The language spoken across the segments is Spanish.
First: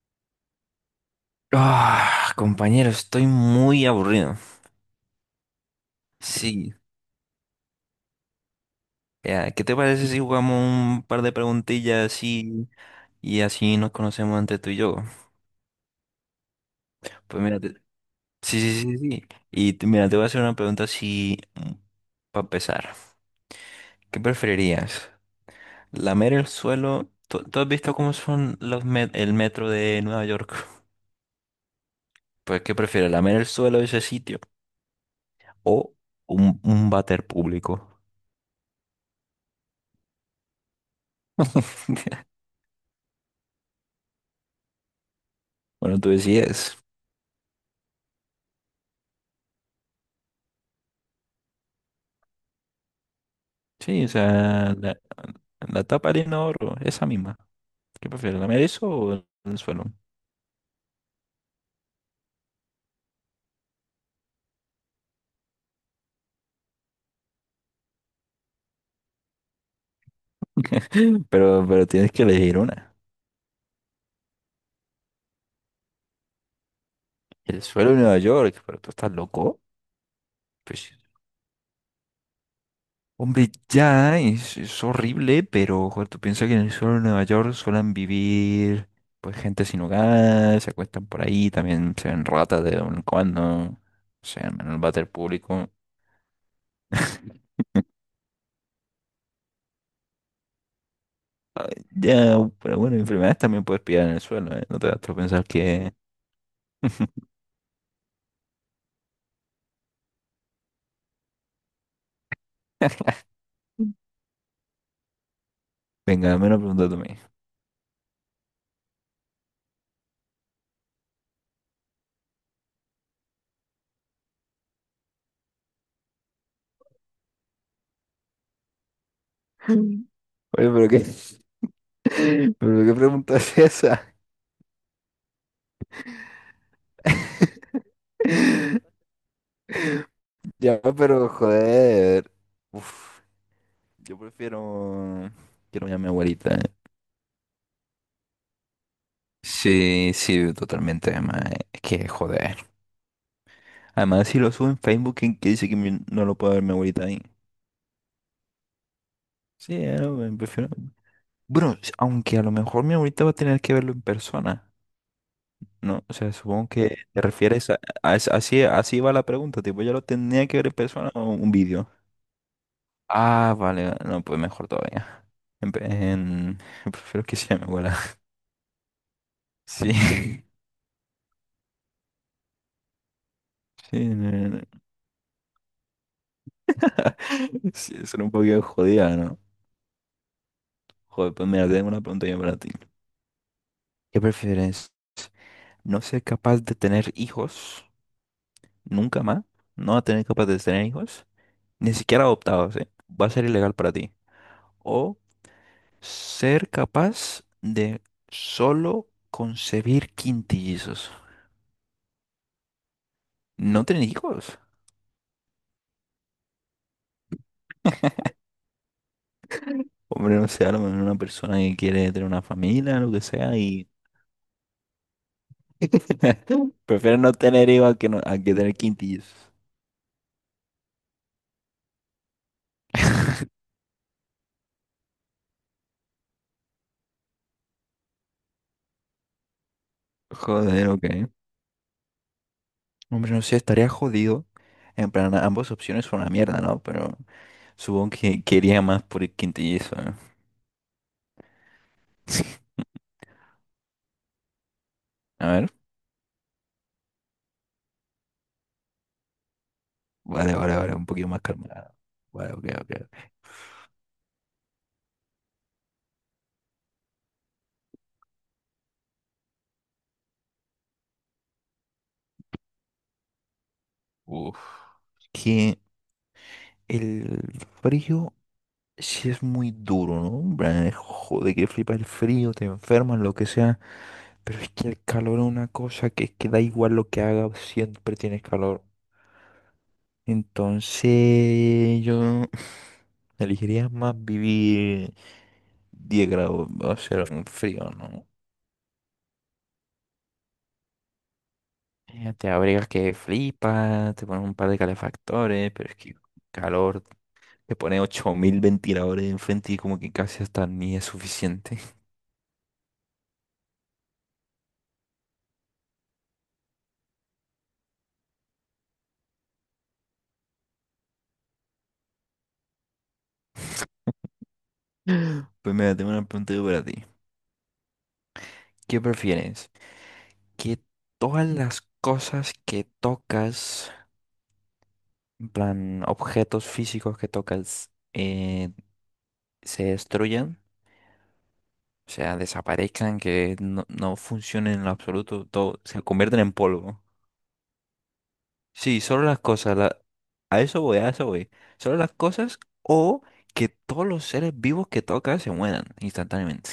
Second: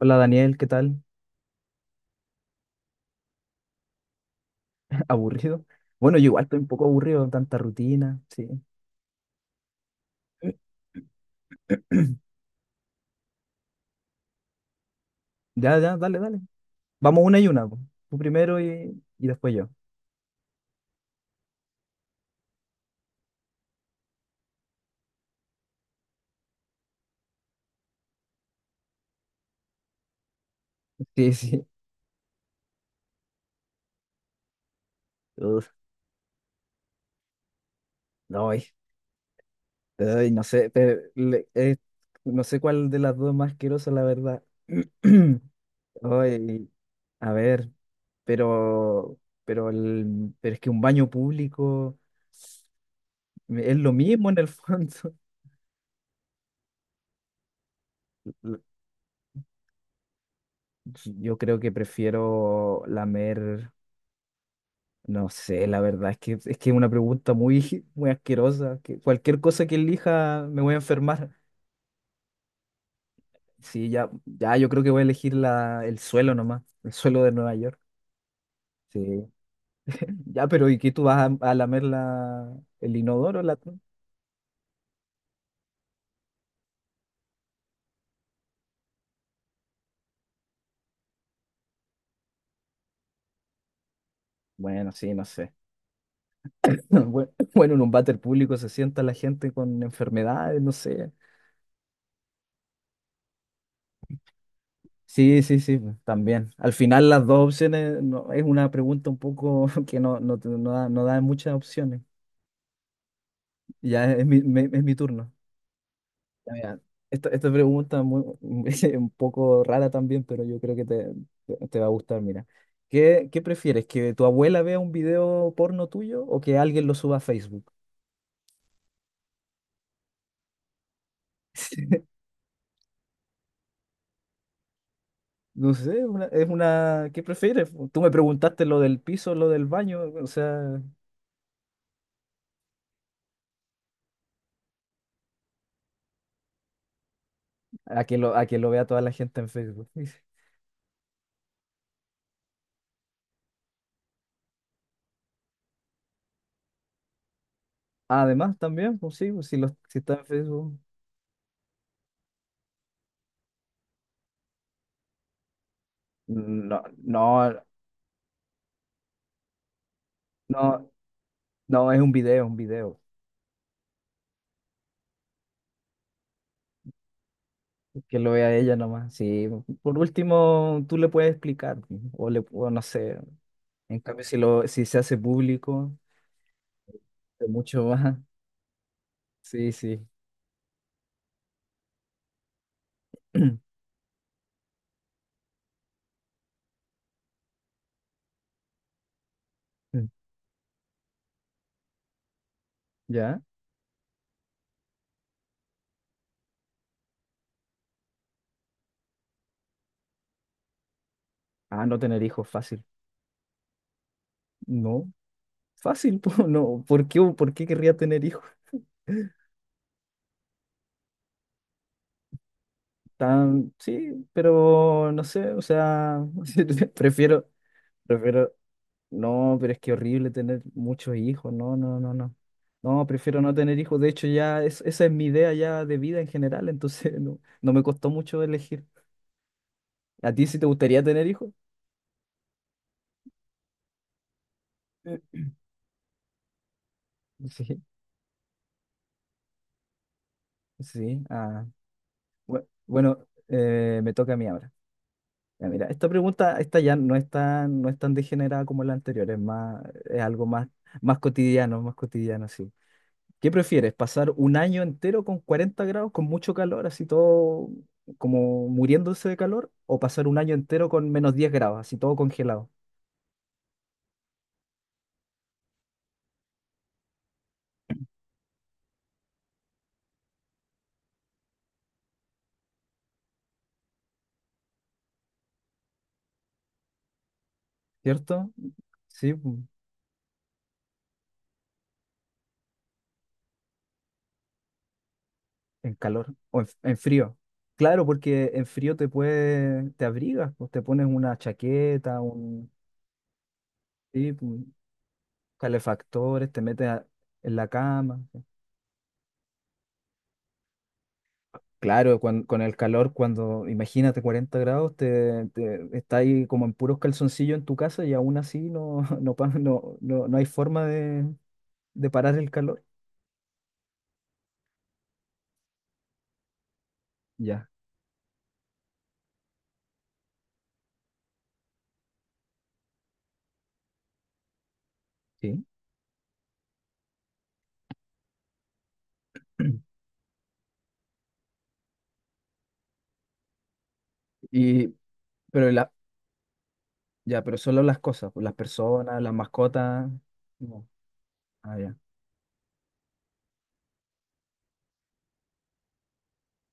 Hola Daniel, ¿qué tal? Ah, compañero, estoy muy aburrido. ¿Aburrido? Bueno, yo igual estoy un Sí. poco aburrido, tanta rutina, sí. Ya, ¿qué te parece si jugamos un par de preguntillas así y así nos conocemos entre tú y yo? Ya, ya, dale, dale. Vamos una Pues y mira, una, po. Tú primero sí, sí, sí, y, sí. y después yo. Y mira, te voy a hacer una pregunta así para empezar. ¿Qué preferirías? ¿Lamer el suelo? ¿Tú has visto cómo son los el metro de Nueva York? Sí, sí. Pues, ¿qué prefieres? ¿Lamer el suelo de ese sitio Uf, o un váter público? no, ay, ay, no sé, no sé cuál de las dos es más asquerosa, la verdad. Bueno, tú Ay, decides. a ver, pero, pero es que un baño público es lo Sí, o mismo en el sea, la, fondo. la tapa arena oro, esa misma. ¿Qué prefieres, lamer eso o el suelo? Yo creo que prefiero lamer. No sé, la verdad es que es una pregunta muy, muy asquerosa. Que cualquier cosa que elija me voy a enfermar. Pero tienes que elegir una. Sí, ya, ya, yo creo que voy a elegir el suelo nomás, el suelo de Nueva El York. suelo de Nueva York, pero tú estás Sí. loco. Ya, pero ¿y qué Pues, tú vas a lamer el inodoro? hombre, ya es horrible, pero joder, tú piensas que en el suelo de Nueva York suelen vivir pues gente sin hogar, se acuestan por ahí, también se ven ratas de vez en cuando, se en el Bueno, váter sí, no sé. público. Bueno, bueno, en un váter público se sienta la gente con enfermedades, no sé. Ya, pero bueno, enfermedades también puedes pillar en el suelo, ¿eh? No te vas a Sí, pensar sí, sí, que pues, también. Al final las dos opciones no, es una pregunta un poco que no, no, no da muchas opciones. Ya es mi turno. Venga, dame Ah, ya, una mira, pregunta tú a mí. esta pregunta muy, es un poco rara también, pero yo creo que te va a gustar. Mira, ¿qué prefieres? ¿Que tu abuela vea un video porno tuyo o que alguien lo suba a Facebook? Mm. Oye, pero qué, pero qué pregunta es esa. No sé, ¿qué prefieres? Tú me preguntaste lo del piso, lo del baño, o sea, Ya, pero joder. Uf, yo prefiero. Quiero llamar a mi abuelita. a que lo vea toda la gente en Facebook. Sí, sí, totalmente. Además, es que joder. Además, si lo subo en Facebook, ¿quién que dice que no lo puede ver mi abuelita ahí? Además, también, pues sí, pues, si, Sí, si está en me prefiero. Facebook. Bueno, aunque a lo mejor mi abuelita va a tener que verlo en persona. No, o sea, supongo No, que te no, refieres a así va la pregunta, tipo, yo lo tenía que ver en no, persona o un vídeo. no, es un video, es un video. Ah, vale, vale, no, pues mejor todavía. En pe- en- prefiero que sea mi abuela. Que lo vea ella nomás. Sí, Sí, por último, tú le puedes explicar, o le o no sé. En sí, cambio, no, no, no. si se hace público, es mucho Sí, más. eso un poquito jodida, ¿no? Sí, sí. Joder, pues mira, tengo una pregunta yo para ti. ¿Qué prefieres? ¿No ser capaz de tener hijos nunca más? ¿No tener capaz de tener hijos? Ni siquiera adoptados, ¿eh? Va a ¿Ya? ser ilegal para ti. O ser capaz de solo concebir quintillizos. Ah, no tener hijos, fácil. No tener hijos. No, fácil, po, no. ¿Por qué querría tener hijos? Hombre, no sé, a lo mejor una persona que quiere tener una familia, lo que sea, y sí, pero no sé, o sea, prefiere no prefiero, tener hijos a que, no- a prefiero. que tener quintillizos. No, pero es que horrible tener muchos hijos. No, no, no, no. No, prefiero no tener hijos. De hecho, ya esa es mi idea ya de vida en general. Entonces, no me costó mucho elegir. ¿A ti sí te Joder, gustaría ok. tener hijos? Hombre, no sé, estaría jodido. En plan, Eh, ambas opciones son una mierda, ¿no? Pero Sí, supongo que quería más por el quintillizo, ¿no? sí. Ah, bue- bueno, eh, me toca a mí ahora. A Ya, ver. mira, esta pregunta, esta ya no es tan degenerada como la anterior. Es más, es algo Vale, más, vale, vale, un poquito más más calmado. cotidiano, Vale, ok, sí. ok. ¿Qué prefieres? ¿Pasar un año entero con 40 grados, con mucho calor, así todo como muriéndose de calor? ¿O pasar un año entero con -10 grados, así todo congelado? Uf. Que el frío sí es muy duro, ¿no? Hombre, joder, que flipa el frío, te enfermas, lo que sea. Pero es que el calor es una cosa que es que da igual lo que haga, siempre tienes ¿Cierto? calor. Sí, pu, Entonces yo elegiría más vivir en 10 calor o en, grados, en o sea, frío. un frío, Claro, ¿no? porque en frío te abrigas, pues te pones una chaqueta, te un abrigas que flipa, te sí, pones un pu, par de calefactores, pero es que calefactores, te metes calor, en la te pones cama. 8.000 ventiladores enfrente y como que casi hasta ni es suficiente. Claro, con el calor, cuando imagínate 40 grados, está ahí como en puros calzoncillos en tu casa y aún así no, no, no, no, no hay forma de parar el calor. Pues mira, tengo una pregunta yo para ti. Ya, ¿Qué prefieres? ¿Que todas las cosas que tocas, en sí. plan objetos físicos que tocas, se destruyan? O sea, desaparezcan, que no, no funcionen en Y, lo absoluto, pero todo, la, se convierten en polvo. ya, pero solo las cosas, pues, las Sí, personas, solo las las cosas, mascotas. a eso No. voy, a eso voy. Ah, ya. Solo las cosas o que todos los seres vivos que tocas se mueran instantáneamente.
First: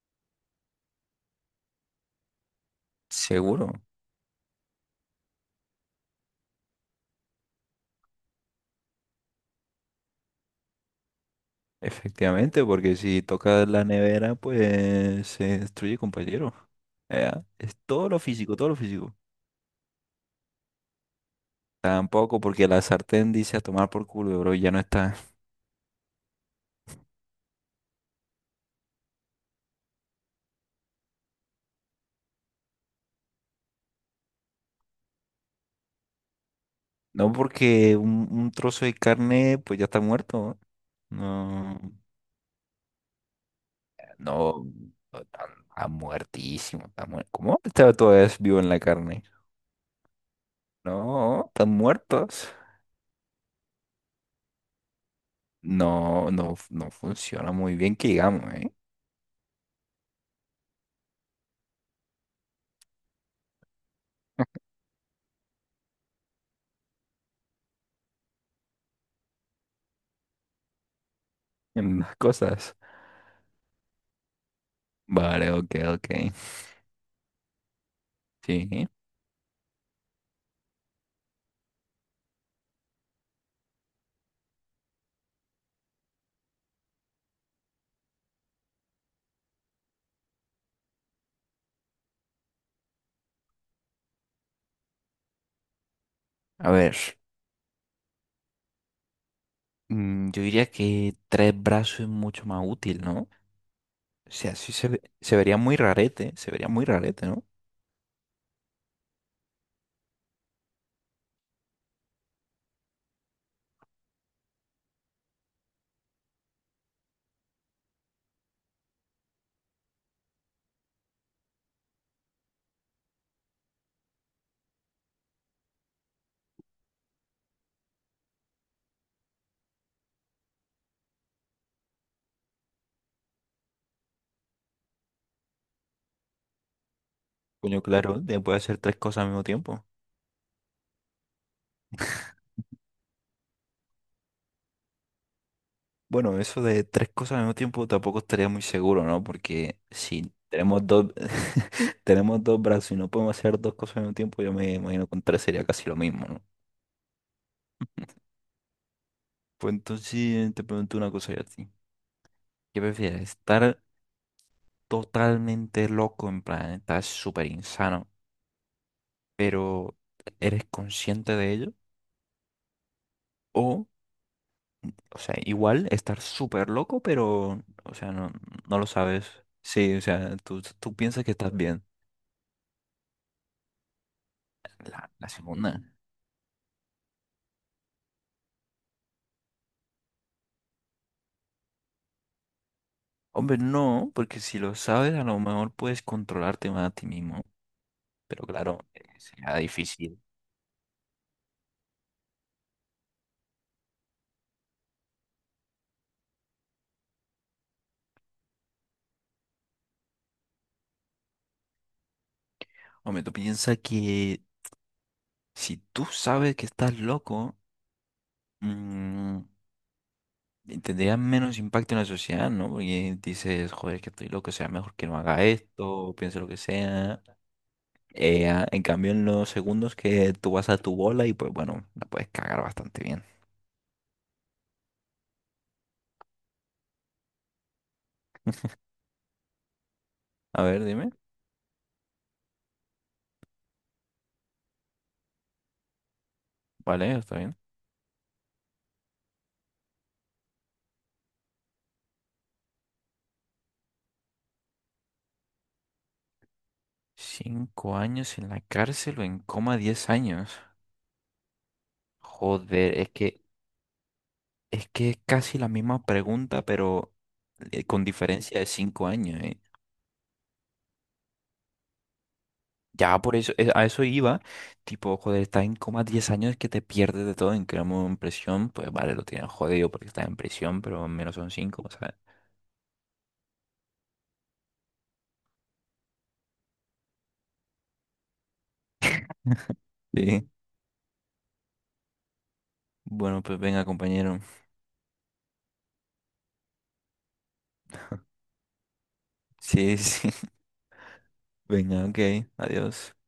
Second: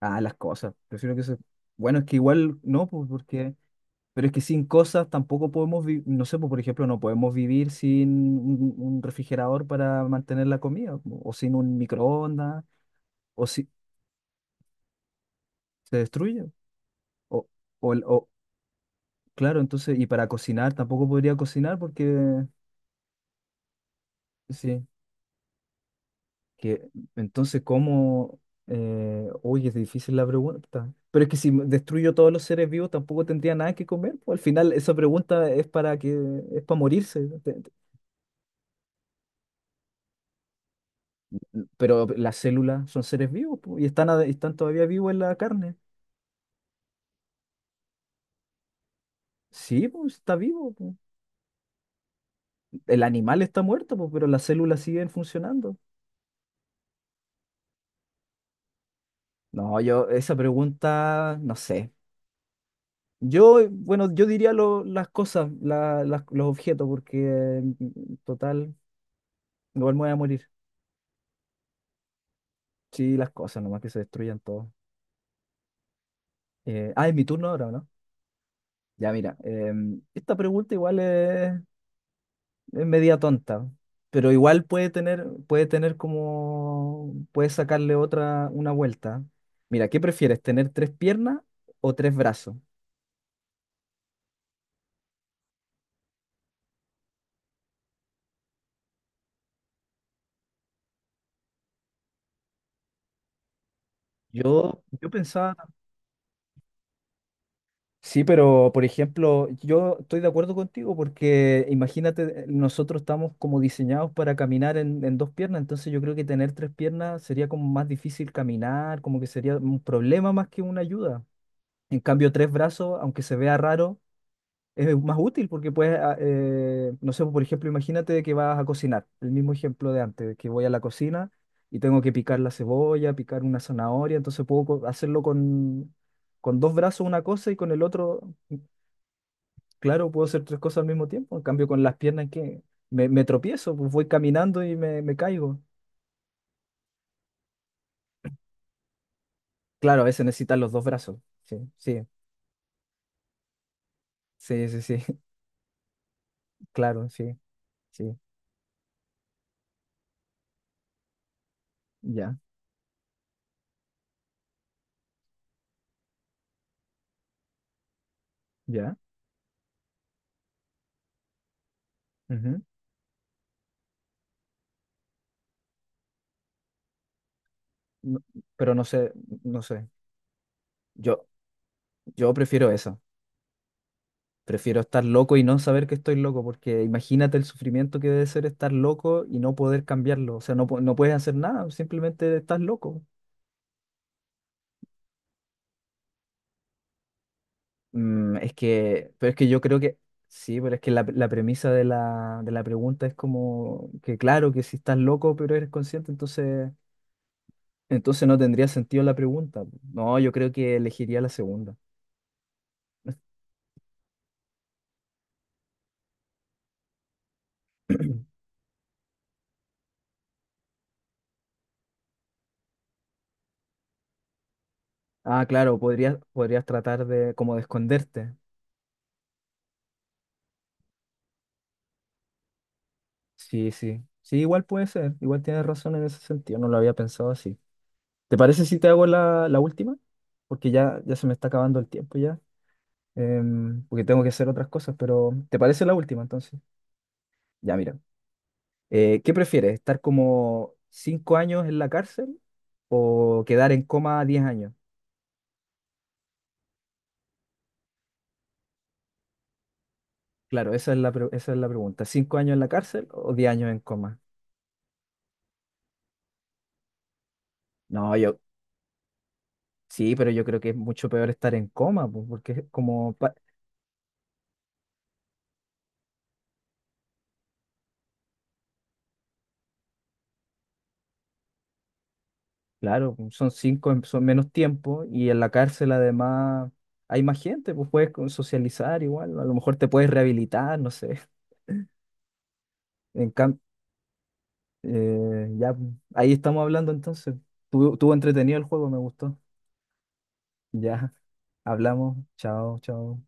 Ah, las cosas. Prefiero que se. Bueno, es que igual no, pues porque Seguro, pero es que sin cosas tampoco podemos vivir, no sé, pues, por ejemplo, no podemos vivir sin un refrigerador para mantener la comida, o sin un microondas, efectivamente, porque si o si tocas la nevera, pues se se destruye, destruye. compañero. Ya, O, es o, el- todo lo o- físico, todo lo físico. claro, entonces, y para cocinar tampoco podría cocinar Tampoco porque, porque la sartén dice a tomar por culo, bro, ya no sí, está. que entonces, ¿cómo? Uy, es difícil la pregunta. Pero es que si destruyo todos los seres vivos tampoco tendría nada que comer, pues, al final, esa pregunta es para que, es para morirse. No porque un trozo de carne, pues ya está muerto. No, Pero las células son seres vivos, po, y están, están no, todavía vivos en no, la está, carne. está muertísimo. ¿Cómo está todavía vivo en la carne? Sí, pues está vivo, po. No, están muertos. El animal está muerto, po, pero las células siguen funcionando. No, no, no funciona muy bien que digamos, ¿eh? No, yo, esa pregunta, no sé. Yo, bueno, yo diría las cosas, los objetos, porque eh, total, igual me voy a morir. En las cosas. Sí, las cosas, nomás que se destruyan todo. Vale, ok, ok. Ah, es mi turno ahora, ¿o no? Sí. Ya, mira, esta pregunta igual Es. Media tonta, pero igual puede tener como, puede sacarle otra, una vuelta. Mira, ¿qué prefieres, tener tres piernas o tres brazos? A ver, mm, yo diría que tres brazos es mucho más útil, ¿no? O sea, sí Yo, yo se vería pensaba, muy rarete, se vería muy rarete, ¿no? sí, pero por ejemplo, yo estoy de acuerdo contigo porque imagínate, nosotros estamos como diseñados para caminar en dos piernas, entonces yo creo que tener tres piernas sería como más difícil caminar, como que sería un problema más que una ayuda. En cambio, tres brazos, aunque se vea raro, es más útil porque puedes, no sé, por ejemplo, imagínate que vas a cocinar, el mismo ejemplo de antes, que voy a la cocina y tengo que picar la cebolla, picar una zanahoria, entonces puedo hacerlo con dos brazos una cosa y con el Coño, claro, otro, de mm, poder hacer tres cosas al mismo tiempo. claro, puedo hacer tres cosas al mismo tiempo, en cambio con las piernas que me tropiezo, pues voy caminando y me caigo. Bueno, eso de tres cosas al mismo tiempo tampoco estaría muy seguro, ¿no? Porque Claro, a veces si necesitas los dos tenemos dos, brazos, sí, sí, tenemos dos brazos y no podemos hacer dos cosas al mismo tiempo, yo sí, me sí, sí, imagino que con tres sería casi lo mismo, ¿no? claro, sí, sí, Pues entonces te pregunto una cosa yo a ti. ya, ¿Qué prefieres? ¿Estar totalmente loco, en plan, estar súper insano, ya. pero eres consciente de ello? Ujú. ¿O O sea, igual estar súper loco, pero, o sea, No- no, pero no no lo sé, sabes. no sé. Sí, o sea, tú piensas Yo, que estás bien. Yo prefiero eso. Prefiero estar La loco y no segunda. saber que estoy loco, porque imagínate el sufrimiento que debe ser estar loco y no poder cambiarlo. O sea, no, no puedes hacer nada, simplemente estás loco. Hombre, no, porque si lo sabes, a lo mejor puedes controlarte más a ti mismo. Mm, Pero es claro, que, pero es que será yo creo que, difícil. sí, pero es que la premisa de la pregunta es como que claro, que si estás loco pero eres consciente, entonces, no tendría sentido la pregunta. No, yo creo que elegiría la segunda. Hombre, tú piensas que si tú sabes que estás loco, mm, tendría menos impacto en la sociedad, ¿no? Porque dices, joder, que estoy loco, o sea, mejor que no haga Ah, claro, esto, o podrías, piense lo que podrías tratar sea. de como de esconderte, En cambio, en los segundos que tú vas a tu bola y pues bueno, la puedes cagar bastante bien. sí, sí. Sí, igual puede ser. Igual tienes razón en ese sentido. No lo había pensado así. ¿Te parece si te hago la última? A Porque ver, ya, dime. ya se me está acabando el tiempo ya. Porque tengo que hacer otras cosas, pero ¿te parece la última entonces? Vale, está bien. Ya, mira. ¿Qué prefieres? ¿Estar como 5 años en la cárcel o quedar en coma 10 años? 5 años en la cárcel o en coma 10 años. Claro, esa es la pregunta. ¿5 años en la Joder, cárcel es o que 10 años en coma? es que es casi la misma pregunta, pero con No, yo diferencia de 5 años, ¿eh? sí, pero yo creo que es mucho peor estar en coma, pues, porque es como, Ya por eso, a eso iba. Tipo, joder, estás en coma 10 años que te pierdes de todo. En cambio, en prisión, pues vale, lo tienes jodido porque estás en prisión, pero al menos son cinco, ¿sabes? Claro, pues, son cinco, son menos tiempo y en la cárcel además hay más gente, pues puedes socializar igual, a lo mejor te puedes Sí. rehabilitar, no sé. En Bueno, pues cambio, venga, compañero. ya, pues, ahí estamos hablando entonces. Tuvo entretenido el juego, me gustó. Sí, sí. Ya, Venga, hablamos, ok, chao, adiós. chao.